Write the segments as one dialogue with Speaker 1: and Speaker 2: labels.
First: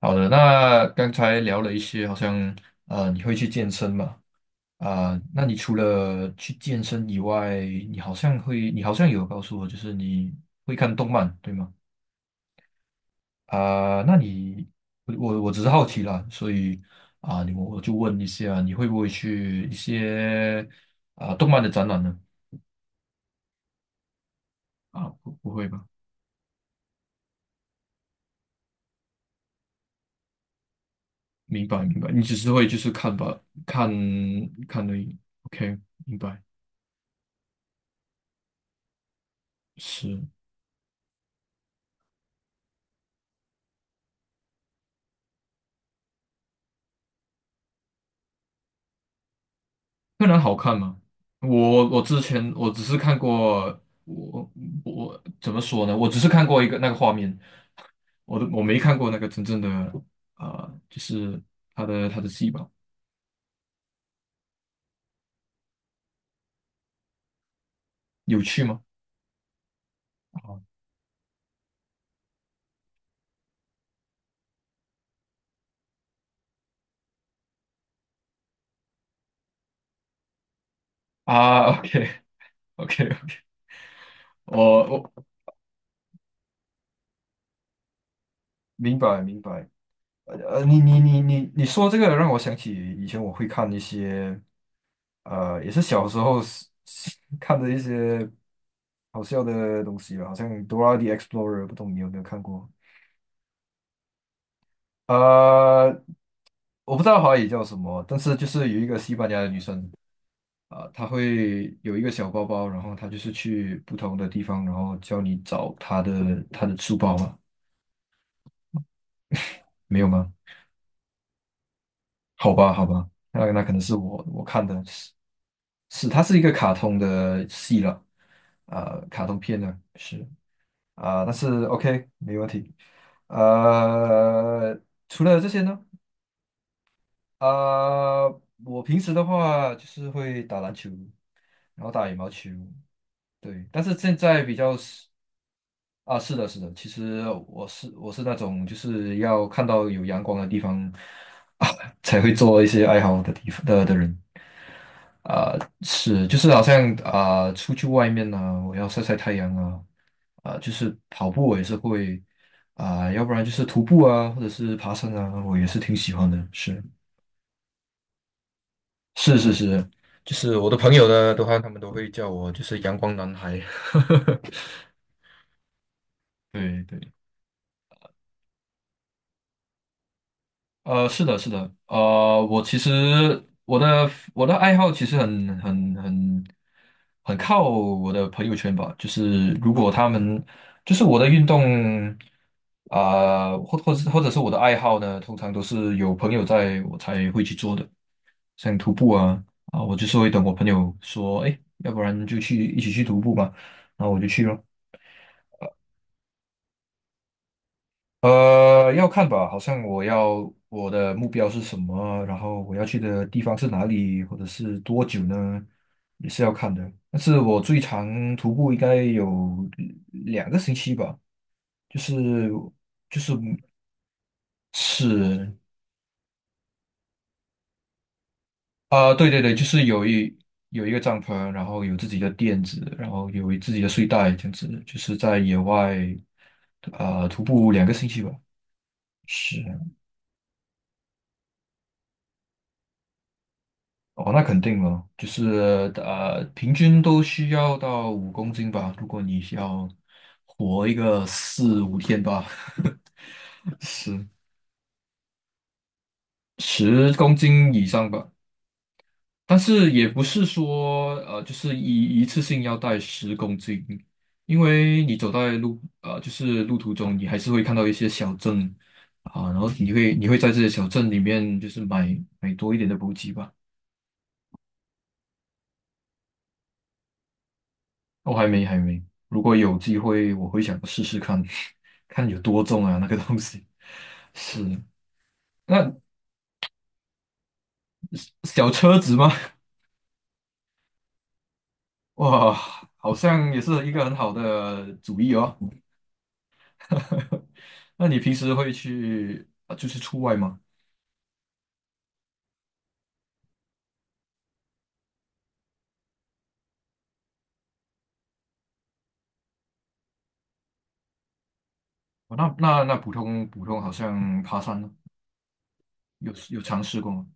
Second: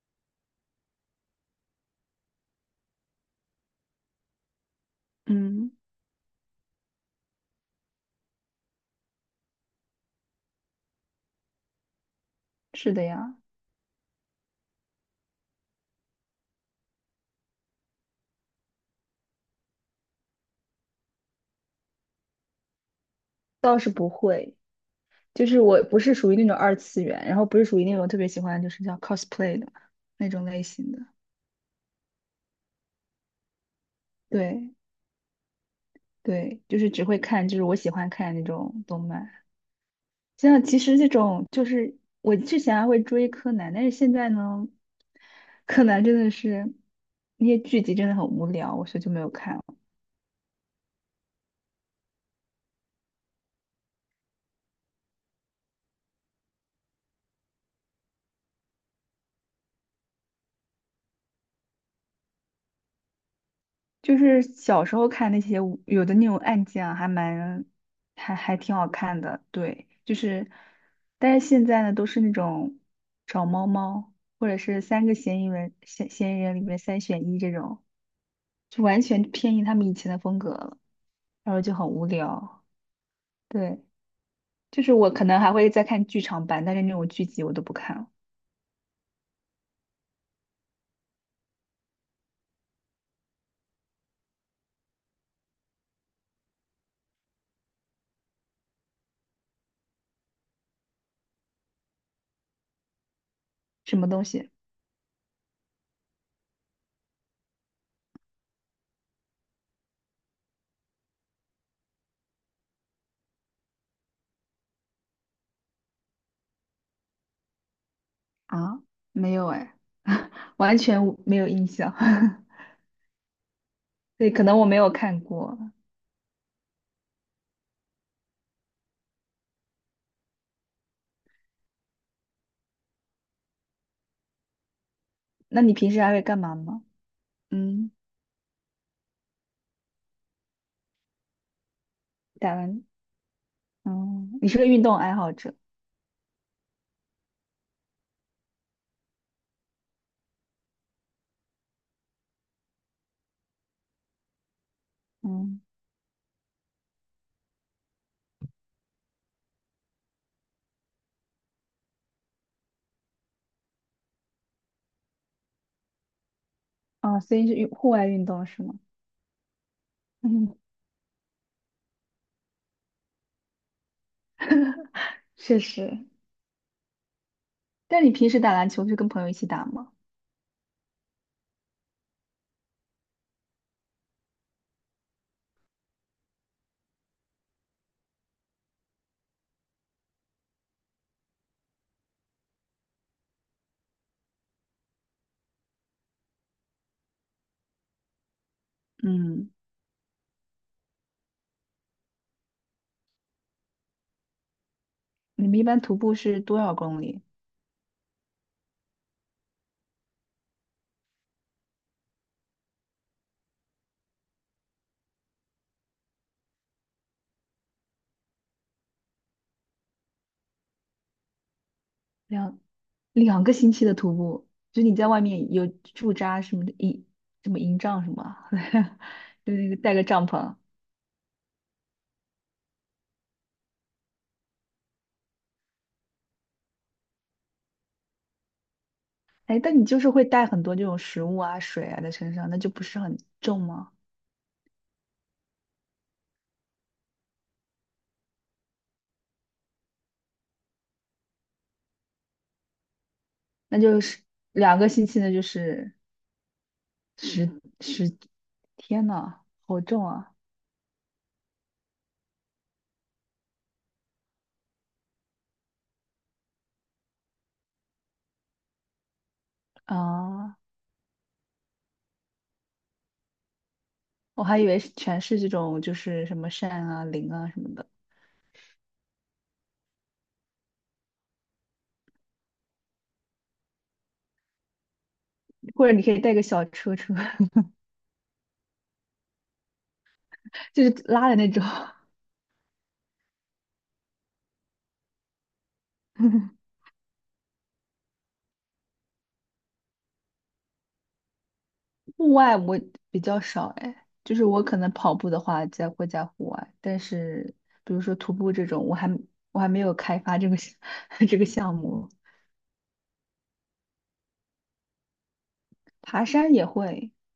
Speaker 1: 好的，那刚才聊了一些，好像你会去健身嘛？那你
Speaker 2: 嗯，
Speaker 1: 除了去健身以外，你好像有告诉我，就是你会看动漫，对吗？
Speaker 2: 是的呀。
Speaker 1: 啊、那你我只是好奇啦，所以我就问一下，你会不会去一些动漫的展览呢？
Speaker 2: 倒是不会，
Speaker 1: 不
Speaker 2: 就
Speaker 1: 不
Speaker 2: 是
Speaker 1: 会
Speaker 2: 我
Speaker 1: 吧？
Speaker 2: 不是属于那种二次元，然后不是属于那种特别喜欢就是叫 cosplay 的那种类型的。
Speaker 1: 明白明白，你只是会就是看吧，看
Speaker 2: 对
Speaker 1: 看的 OK，明白，
Speaker 2: 对，就是只会看，就是我喜欢看那种动漫。
Speaker 1: 是。
Speaker 2: 像其实这种就是我之前还会追柯南，但是现在呢，柯南真的是那些剧集真的很无聊，我所以就没有看了。
Speaker 1: 柯南好看吗？我之前我只是看过，我我怎么说呢？我只是看过一个那个画面，我没看过那个真正的就是他的戏吧？
Speaker 2: 就是小时候看那些有的那种案件啊，还蛮还
Speaker 1: 有
Speaker 2: 还
Speaker 1: 趣
Speaker 2: 挺
Speaker 1: 吗？
Speaker 2: 好看的。对，就是，但是现在呢，都是那种找猫猫，或者是三个嫌疑人嫌疑人里面三选一这种，就完全偏离他们以前的风格了，然后就很无
Speaker 1: OK
Speaker 2: 聊。
Speaker 1: OK，OK。
Speaker 2: 对，就
Speaker 1: 我
Speaker 2: 是我
Speaker 1: 我
Speaker 2: 可能还会再看剧场版，但是那种剧集我都不看了。
Speaker 1: 明白明白。你说这个让我想起以前我会看一些，也是小时候是 看的一些好笑的东西吧，好像《Dora the Explorer》，不懂你有没有看过？
Speaker 2: 什么东西
Speaker 1: 呃，我不知道华语叫什么，但是就是有一个西班牙的女生她会有一个小包包，然后她就是去不同的地方，然后教你找她的书包吗？
Speaker 2: 啊？没有哎。
Speaker 1: 没有吗？
Speaker 2: 完全无没有印象。
Speaker 1: 好吧，好吧，那可能是我
Speaker 2: 对，可
Speaker 1: 我
Speaker 2: 能
Speaker 1: 看
Speaker 2: 我没
Speaker 1: 的
Speaker 2: 有
Speaker 1: 是
Speaker 2: 看过。
Speaker 1: 是，它是一个卡通的戏了，卡通片呢是但是 OK 没问题，呃，除了这
Speaker 2: 那
Speaker 1: 些
Speaker 2: 你
Speaker 1: 呢？
Speaker 2: 平时还会干嘛吗？嗯。
Speaker 1: 啊，我平时的话就是会打篮球，然后打羽毛球，
Speaker 2: 打篮。
Speaker 1: 对。但是现
Speaker 2: 嗯，
Speaker 1: 在
Speaker 2: 你
Speaker 1: 比
Speaker 2: 是个
Speaker 1: 较
Speaker 2: 运动
Speaker 1: 是
Speaker 2: 爱好者。
Speaker 1: 啊，是的，是的。其实我是那种就是要看到有阳光的地方 啊，才会做一些爱好的地方的人。
Speaker 2: 嗯。
Speaker 1: 是，就是好像啊，出去外面呢，我要晒晒太阳啊，就是跑步我也是会要不然就是徒步啊，或者是爬山啊，我也是挺喜欢的。是。
Speaker 2: 哦，所以是运户外运动是吗？
Speaker 1: 是是是，就
Speaker 2: 嗯。
Speaker 1: 是我的朋友呢的话，他们都会叫我就是阳光男孩。
Speaker 2: 确实。
Speaker 1: 对对。
Speaker 2: 但你平时打篮球是跟朋友一起打吗？
Speaker 1: 是的，是的，我其实我的爱好其实很靠我的朋友圈吧，就是如果他们就是我的运动或者是我的爱好呢，通常都是有朋友在我才会去做的，像徒步啊
Speaker 2: 嗯。
Speaker 1: 啊，我就是会等我朋友说，哎，要不然就去一起去徒步吧，然后我就去了。
Speaker 2: 你们一般徒步是多少公里？
Speaker 1: 要看吧，好像我的目标是什么，然后我要去的地方是哪里，或者是多久呢，也是要看的。但是我最长徒步应该有两个星期吧，就是
Speaker 2: 两
Speaker 1: 就是
Speaker 2: 两个星期的徒步，就你在外面
Speaker 1: 是
Speaker 2: 有驻扎什么的营，什么营帐什么啊，
Speaker 1: 啊、对对
Speaker 2: 就
Speaker 1: 对，就
Speaker 2: 那个
Speaker 1: 是
Speaker 2: 带个帐篷。
Speaker 1: 有一个帐篷，然后有自己的垫子，然后有自己的睡袋，这样子，就是在野外徒步两个星期吧，是。
Speaker 2: 哎，但你就是会带很多这种食物啊、水啊在身上，那就不是很重吗？
Speaker 1: 哦，那肯定了，就是平均都需要到五公斤吧。如果你要活一个四五天吧，
Speaker 2: 那 就是
Speaker 1: 十
Speaker 2: 两个星期呢，就是
Speaker 1: 十公
Speaker 2: 十
Speaker 1: 斤以上
Speaker 2: 十，
Speaker 1: 吧。
Speaker 2: 天呐，
Speaker 1: 但
Speaker 2: 好
Speaker 1: 是也
Speaker 2: 重
Speaker 1: 不
Speaker 2: 啊！
Speaker 1: 是说就是一次性要带十公斤，因为你走在就是路途中，你还是会看到一些小镇然后你会在
Speaker 2: 啊，
Speaker 1: 这些小镇里面就是买多一点的补给吧。
Speaker 2: 我还以为是全是这种，就是什么扇啊、铃啊什么的。
Speaker 1: 我还没还没，如果有机会，我会想试试看，看有多重啊那个东西。是，
Speaker 2: 或者
Speaker 1: 那
Speaker 2: 你可以带个小车车，
Speaker 1: 小车子吗？
Speaker 2: 就是拉的那种。
Speaker 1: 哇，好像也是一个很好的主意哦。那你平时会去，就是出外吗？
Speaker 2: 户外我比较少哎，就是我可能跑步的话在会在户外，但是比如说徒步这种，我还没有开发这个 这个项目。
Speaker 1: 哦那普通好像爬山呢，
Speaker 2: 爬山
Speaker 1: 有
Speaker 2: 也
Speaker 1: 尝试过
Speaker 2: 会，
Speaker 1: 吗？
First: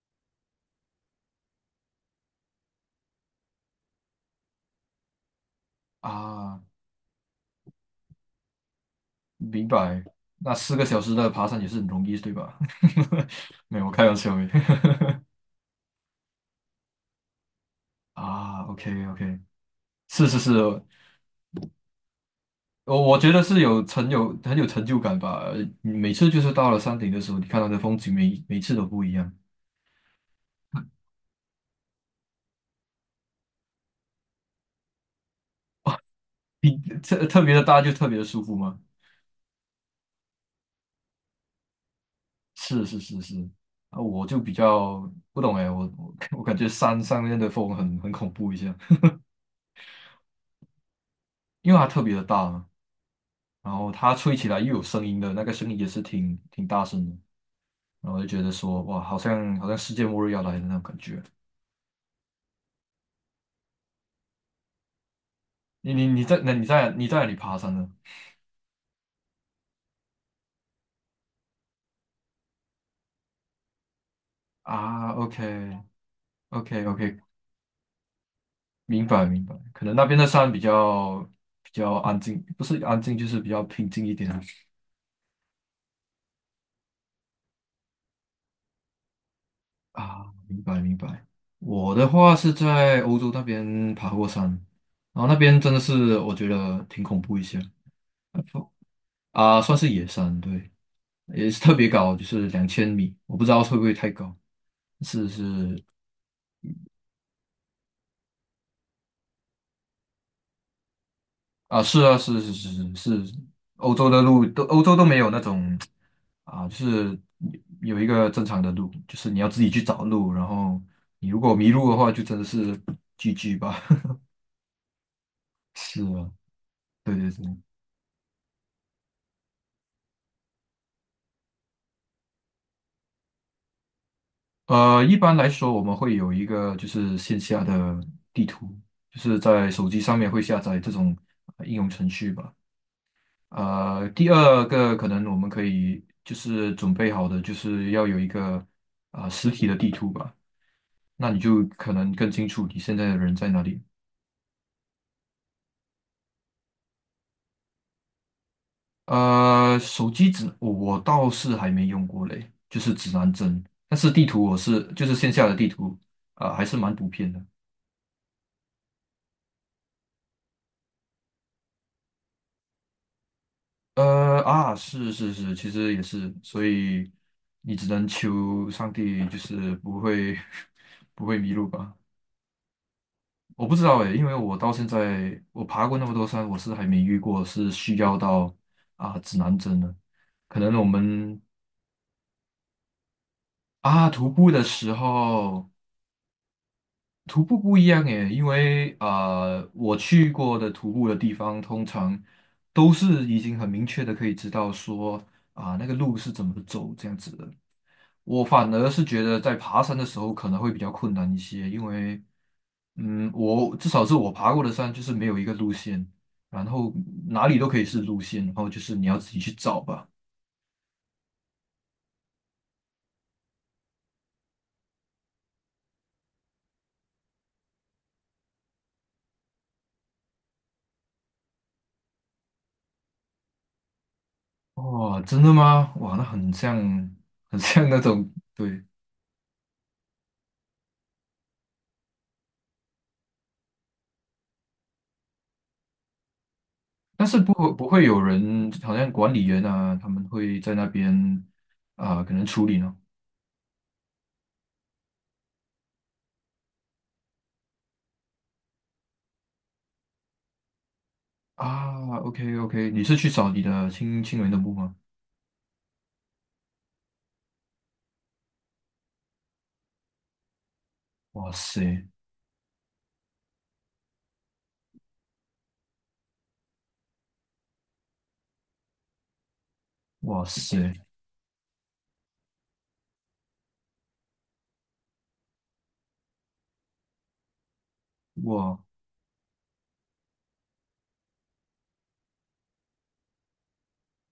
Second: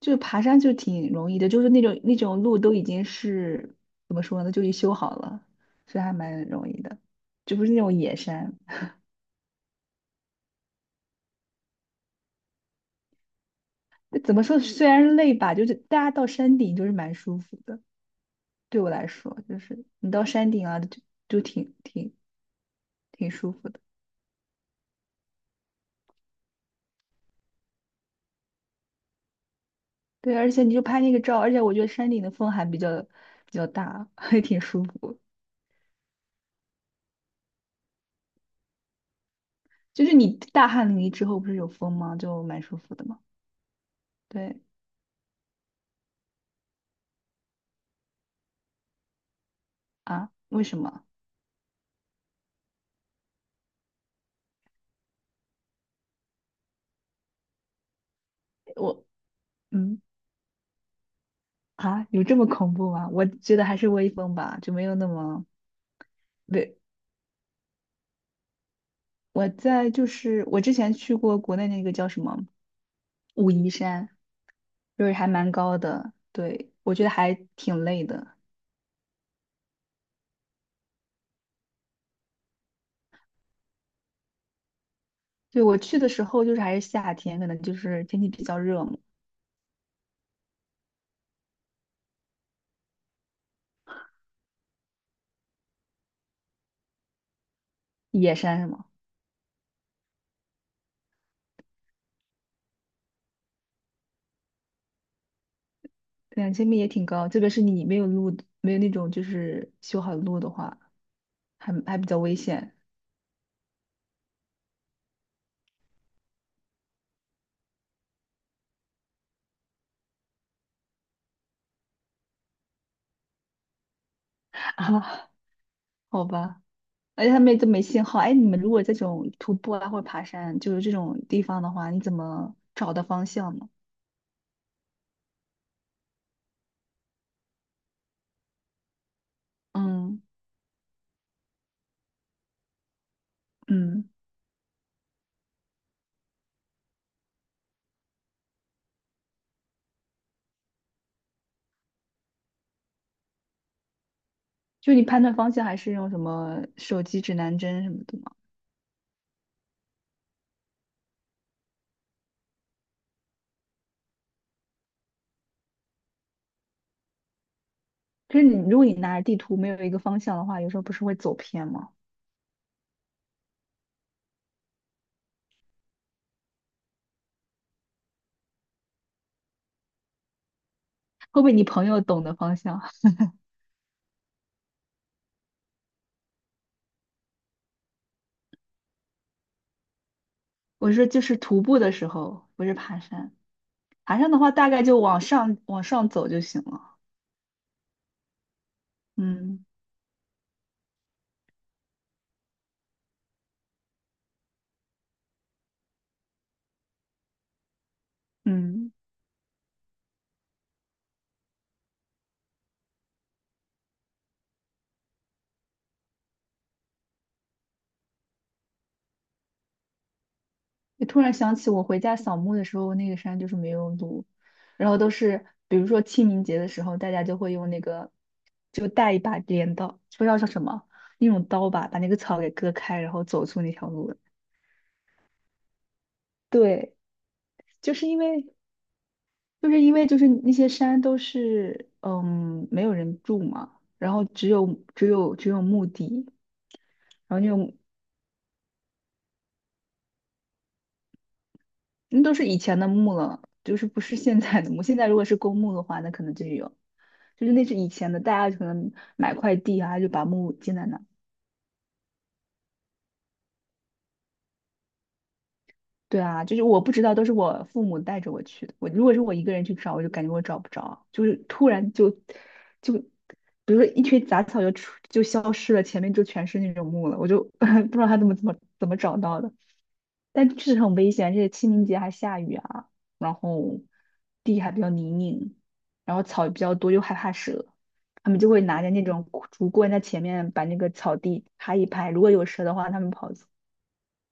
Speaker 2: 就是爬山就挺容易的，就是那种路都已经是怎么说呢，就已修好了，所以还蛮
Speaker 1: 啊，
Speaker 2: 容易的，就不是那种野山。
Speaker 1: 明白。那四个小时的爬山也是很容易，对吧？没有，我开玩笑
Speaker 2: 怎么
Speaker 1: 的。
Speaker 2: 说，虽然累吧，就是大家到山顶就是蛮舒服的。
Speaker 1: 啊
Speaker 2: 对我
Speaker 1: ，OK
Speaker 2: 来说，
Speaker 1: OK，
Speaker 2: 就是你到
Speaker 1: 是是是，
Speaker 2: 山顶啊，就挺
Speaker 1: 我
Speaker 2: 挺
Speaker 1: 觉得
Speaker 2: 舒
Speaker 1: 是
Speaker 2: 服的。
Speaker 1: 有很有成就感吧。每次就是到了山顶的时候，你看到的风景每次都不一样，
Speaker 2: 对，而且你就拍那个照，而且我觉得山顶的风还比较大，还挺舒服。
Speaker 1: 特别的大就特别的舒服嘛。
Speaker 2: 就是你大汗淋漓之后不是有风吗？就蛮舒
Speaker 1: 是
Speaker 2: 服
Speaker 1: 是
Speaker 2: 的嘛。
Speaker 1: 是是，我就比
Speaker 2: 对
Speaker 1: 较不懂哎，我 我感觉山上面的风很恐怖一下，
Speaker 2: 啊，为什么？
Speaker 1: 因为它特别的大嘛，然后它吹起来又有声音的，那个声音也是挺大声的，然后我就觉得说哇，
Speaker 2: 我。
Speaker 1: 好像世
Speaker 2: 嗯。
Speaker 1: 界末日要来的那种感觉。
Speaker 2: 啊，有这么恐怖吗？我觉得还是微风吧，就没有那么
Speaker 1: 你你你在那你
Speaker 2: 对。
Speaker 1: 在你在哪里爬山呢？
Speaker 2: 我在就是我之前去过国内那个叫什么武夷山，就
Speaker 1: 啊
Speaker 2: 是还蛮高
Speaker 1: ，OK，OK，OK，
Speaker 2: 的，对，我觉得还挺累的。
Speaker 1: 明白明白，可能那边的山比较安静，不是安静就是比较平静一点啊。
Speaker 2: 对，我去的时候就是还是夏天，可能就是天气比较热嘛。
Speaker 1: 明白明白。我的话是在欧洲那边爬过山，然后那边真的是我觉得挺恐怖一些
Speaker 2: 野山是吗？
Speaker 1: 算是野山，对，也是特别高，就是两千米，我不知道会不会太高，是是
Speaker 2: 2000米也挺高，特别是你没有路，没有那种就是修好的路的话，
Speaker 1: 啊，
Speaker 2: 还
Speaker 1: 是
Speaker 2: 比
Speaker 1: 啊，
Speaker 2: 较危
Speaker 1: 是是
Speaker 2: 险
Speaker 1: 是是是，欧洲都没有那种就是有一个正常的路，就是你要自己去找路，然后你如果迷路的话，就真的是 GG 吧。
Speaker 2: 啊。
Speaker 1: 是
Speaker 2: 好
Speaker 1: 啊，
Speaker 2: 吧，
Speaker 1: 对
Speaker 2: 而
Speaker 1: 对
Speaker 2: 且他们
Speaker 1: 对，
Speaker 2: 也都没信号。哎，你们如果这种徒步啊或者爬山，就是这种地方的话，你怎么找的方向呢？
Speaker 1: 一般来说我们会有一个就是线下的地图，就是在手机上
Speaker 2: 嗯。
Speaker 1: 面会下载这种应用程序吧。
Speaker 2: 嗯，
Speaker 1: 第二个可能我们可以就是准备好的就是要有一个实体的地图吧。那你就可能更清楚你现在的人在哪里。
Speaker 2: 就你判断方向还是用什么手机指南针什么的吗？
Speaker 1: 手机指我倒是还没用过嘞，就是指南针，但是地图就是线下的地图啊，还是蛮普遍的。
Speaker 2: 可是你如果你拿着地图没有一个方向的话，有时候不是会走偏吗？
Speaker 1: 是是是，其实也是，所以你只能求上帝，就是不会 不会
Speaker 2: 会不
Speaker 1: 迷
Speaker 2: 会你
Speaker 1: 路
Speaker 2: 朋
Speaker 1: 吧？
Speaker 2: 友懂得方向？
Speaker 1: 我不知道诶，因为我到现在我爬过那么多山，我是还没遇过是需要到指南针的。可能我
Speaker 2: 我说就是
Speaker 1: 们
Speaker 2: 徒步的时候，不是爬山。爬
Speaker 1: 徒
Speaker 2: 山的
Speaker 1: 步
Speaker 2: 话，
Speaker 1: 的
Speaker 2: 大概
Speaker 1: 时
Speaker 2: 就
Speaker 1: 候。
Speaker 2: 往上走就行了。
Speaker 1: 徒步不一样耶，因为啊，
Speaker 2: 嗯。
Speaker 1: 我去过的徒步的地方，通常都是已经很明确的可以知道说那个路是怎么走这样子的。我反而
Speaker 2: 嗯。
Speaker 1: 是觉得在爬山的时候可能会比较困难一些，因为我至少是我爬过的山就是没有一个路线，然后哪里都可以是路线，然后就是你要自己去找吧。
Speaker 2: 就突然想起我回家扫墓的时候，那个山就是没有路，然后都是比如说清明节的时候，大家就会用那个就带一把镰刀，不知道叫什么那种刀吧，把那个草给割开，然后走出那条路来。
Speaker 1: 哦，真的吗？哇，那很像，
Speaker 2: 对，
Speaker 1: 很像
Speaker 2: 就
Speaker 1: 那
Speaker 2: 是因
Speaker 1: 种，
Speaker 2: 为
Speaker 1: 对，
Speaker 2: 就是因为就是那些山都是嗯没有人住嘛，然后只有只有墓地，
Speaker 1: 但是
Speaker 2: 然后那种
Speaker 1: 不会有人，好像管理员啊，他们会在那边
Speaker 2: 那
Speaker 1: 可
Speaker 2: 都
Speaker 1: 能
Speaker 2: 是以
Speaker 1: 处理
Speaker 2: 前的
Speaker 1: 呢。
Speaker 2: 墓了，就是不是现在的墓。现在如果是公墓的话，那可能就有，就是那是以前的，大家可能买块地啊，就把墓建在那。
Speaker 1: OK OK，你是去找你的亲人的墓吗？
Speaker 2: 对啊，就是我不知道，都是我父母带着我去的。我如果是我一个人去找，我就感觉我找不着，就是
Speaker 1: 哇
Speaker 2: 突然
Speaker 1: 塞，
Speaker 2: 就就，比如说一群杂草就就消失了，前面就全是那种木了，我就 不知道他怎么找到的。
Speaker 1: 哇
Speaker 2: 但确实很
Speaker 1: 塞，
Speaker 2: 危险，而且清明节还下雨啊，然后地还比较泥泞，然后草比较多，又害怕蛇，他们就会
Speaker 1: 哇
Speaker 2: 拿着那种竹棍在前面把那个草地拍一拍，如果有蛇的话，他们跑。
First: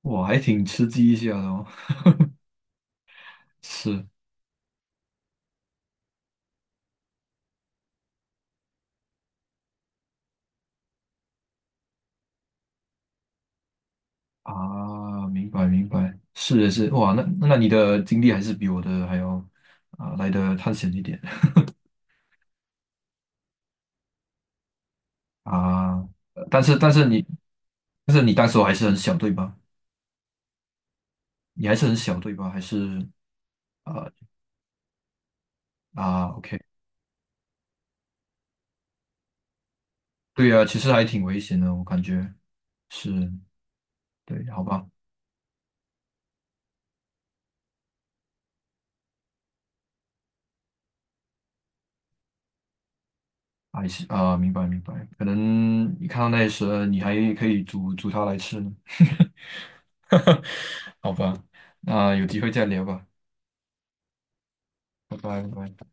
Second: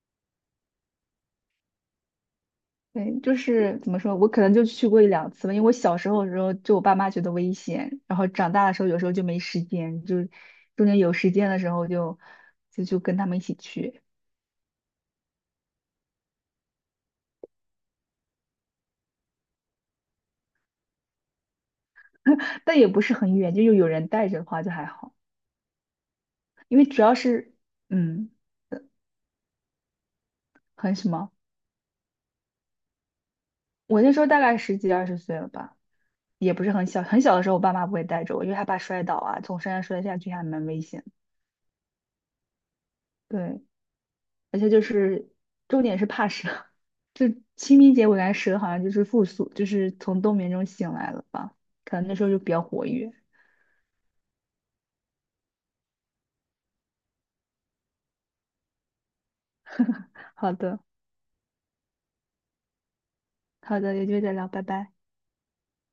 Speaker 1: 哇，还挺吃鸡一下的哦。
Speaker 2: 对，就 是怎么
Speaker 1: 是
Speaker 2: 说，我可能就去过1,2次吧，因为我小时候的时候，就我爸妈觉得危险，然后长大的时候有时候就没时间，就是中间有时间的时候就跟他们一起去，
Speaker 1: 啊，明白明白，是的是，哇，那你的经历还是比我的还要来的探险一点
Speaker 2: 但也不是很远，就有人带着的话就还好，
Speaker 1: 啊。但是
Speaker 2: 因为
Speaker 1: 但
Speaker 2: 主
Speaker 1: 是
Speaker 2: 要
Speaker 1: 你
Speaker 2: 是
Speaker 1: 但是
Speaker 2: 嗯，
Speaker 1: 你当时候还是很小对吧？
Speaker 2: 很什么，
Speaker 1: 你还是很小对吧？还是
Speaker 2: 我
Speaker 1: 啊
Speaker 2: 那时候大概10几20岁了吧，也
Speaker 1: OK。
Speaker 2: 不是很小，很小的时候我爸妈不会带着我，因为害怕摔倒啊，从山上摔下去还
Speaker 1: 对呀，
Speaker 2: 蛮
Speaker 1: 其
Speaker 2: 危
Speaker 1: 实
Speaker 2: 险
Speaker 1: 还
Speaker 2: 的。
Speaker 1: 挺危险的，我感觉是，
Speaker 2: 对，
Speaker 1: 对，
Speaker 2: 而
Speaker 1: 好
Speaker 2: 且就
Speaker 1: 吧，
Speaker 2: 是重点是怕蛇，就清明节我感觉蛇好像就是复苏，就是从冬眠中醒来了吧，可能那时候就比较活跃。
Speaker 1: 还是啊，明白明白，可能你看到那些蛇，你还可以煮煮它来吃呢，
Speaker 2: 好的。
Speaker 1: 好吧，那有机会再聊吧，
Speaker 2: 好的，有机会再聊，拜拜。
Speaker 1: 拜拜拜拜。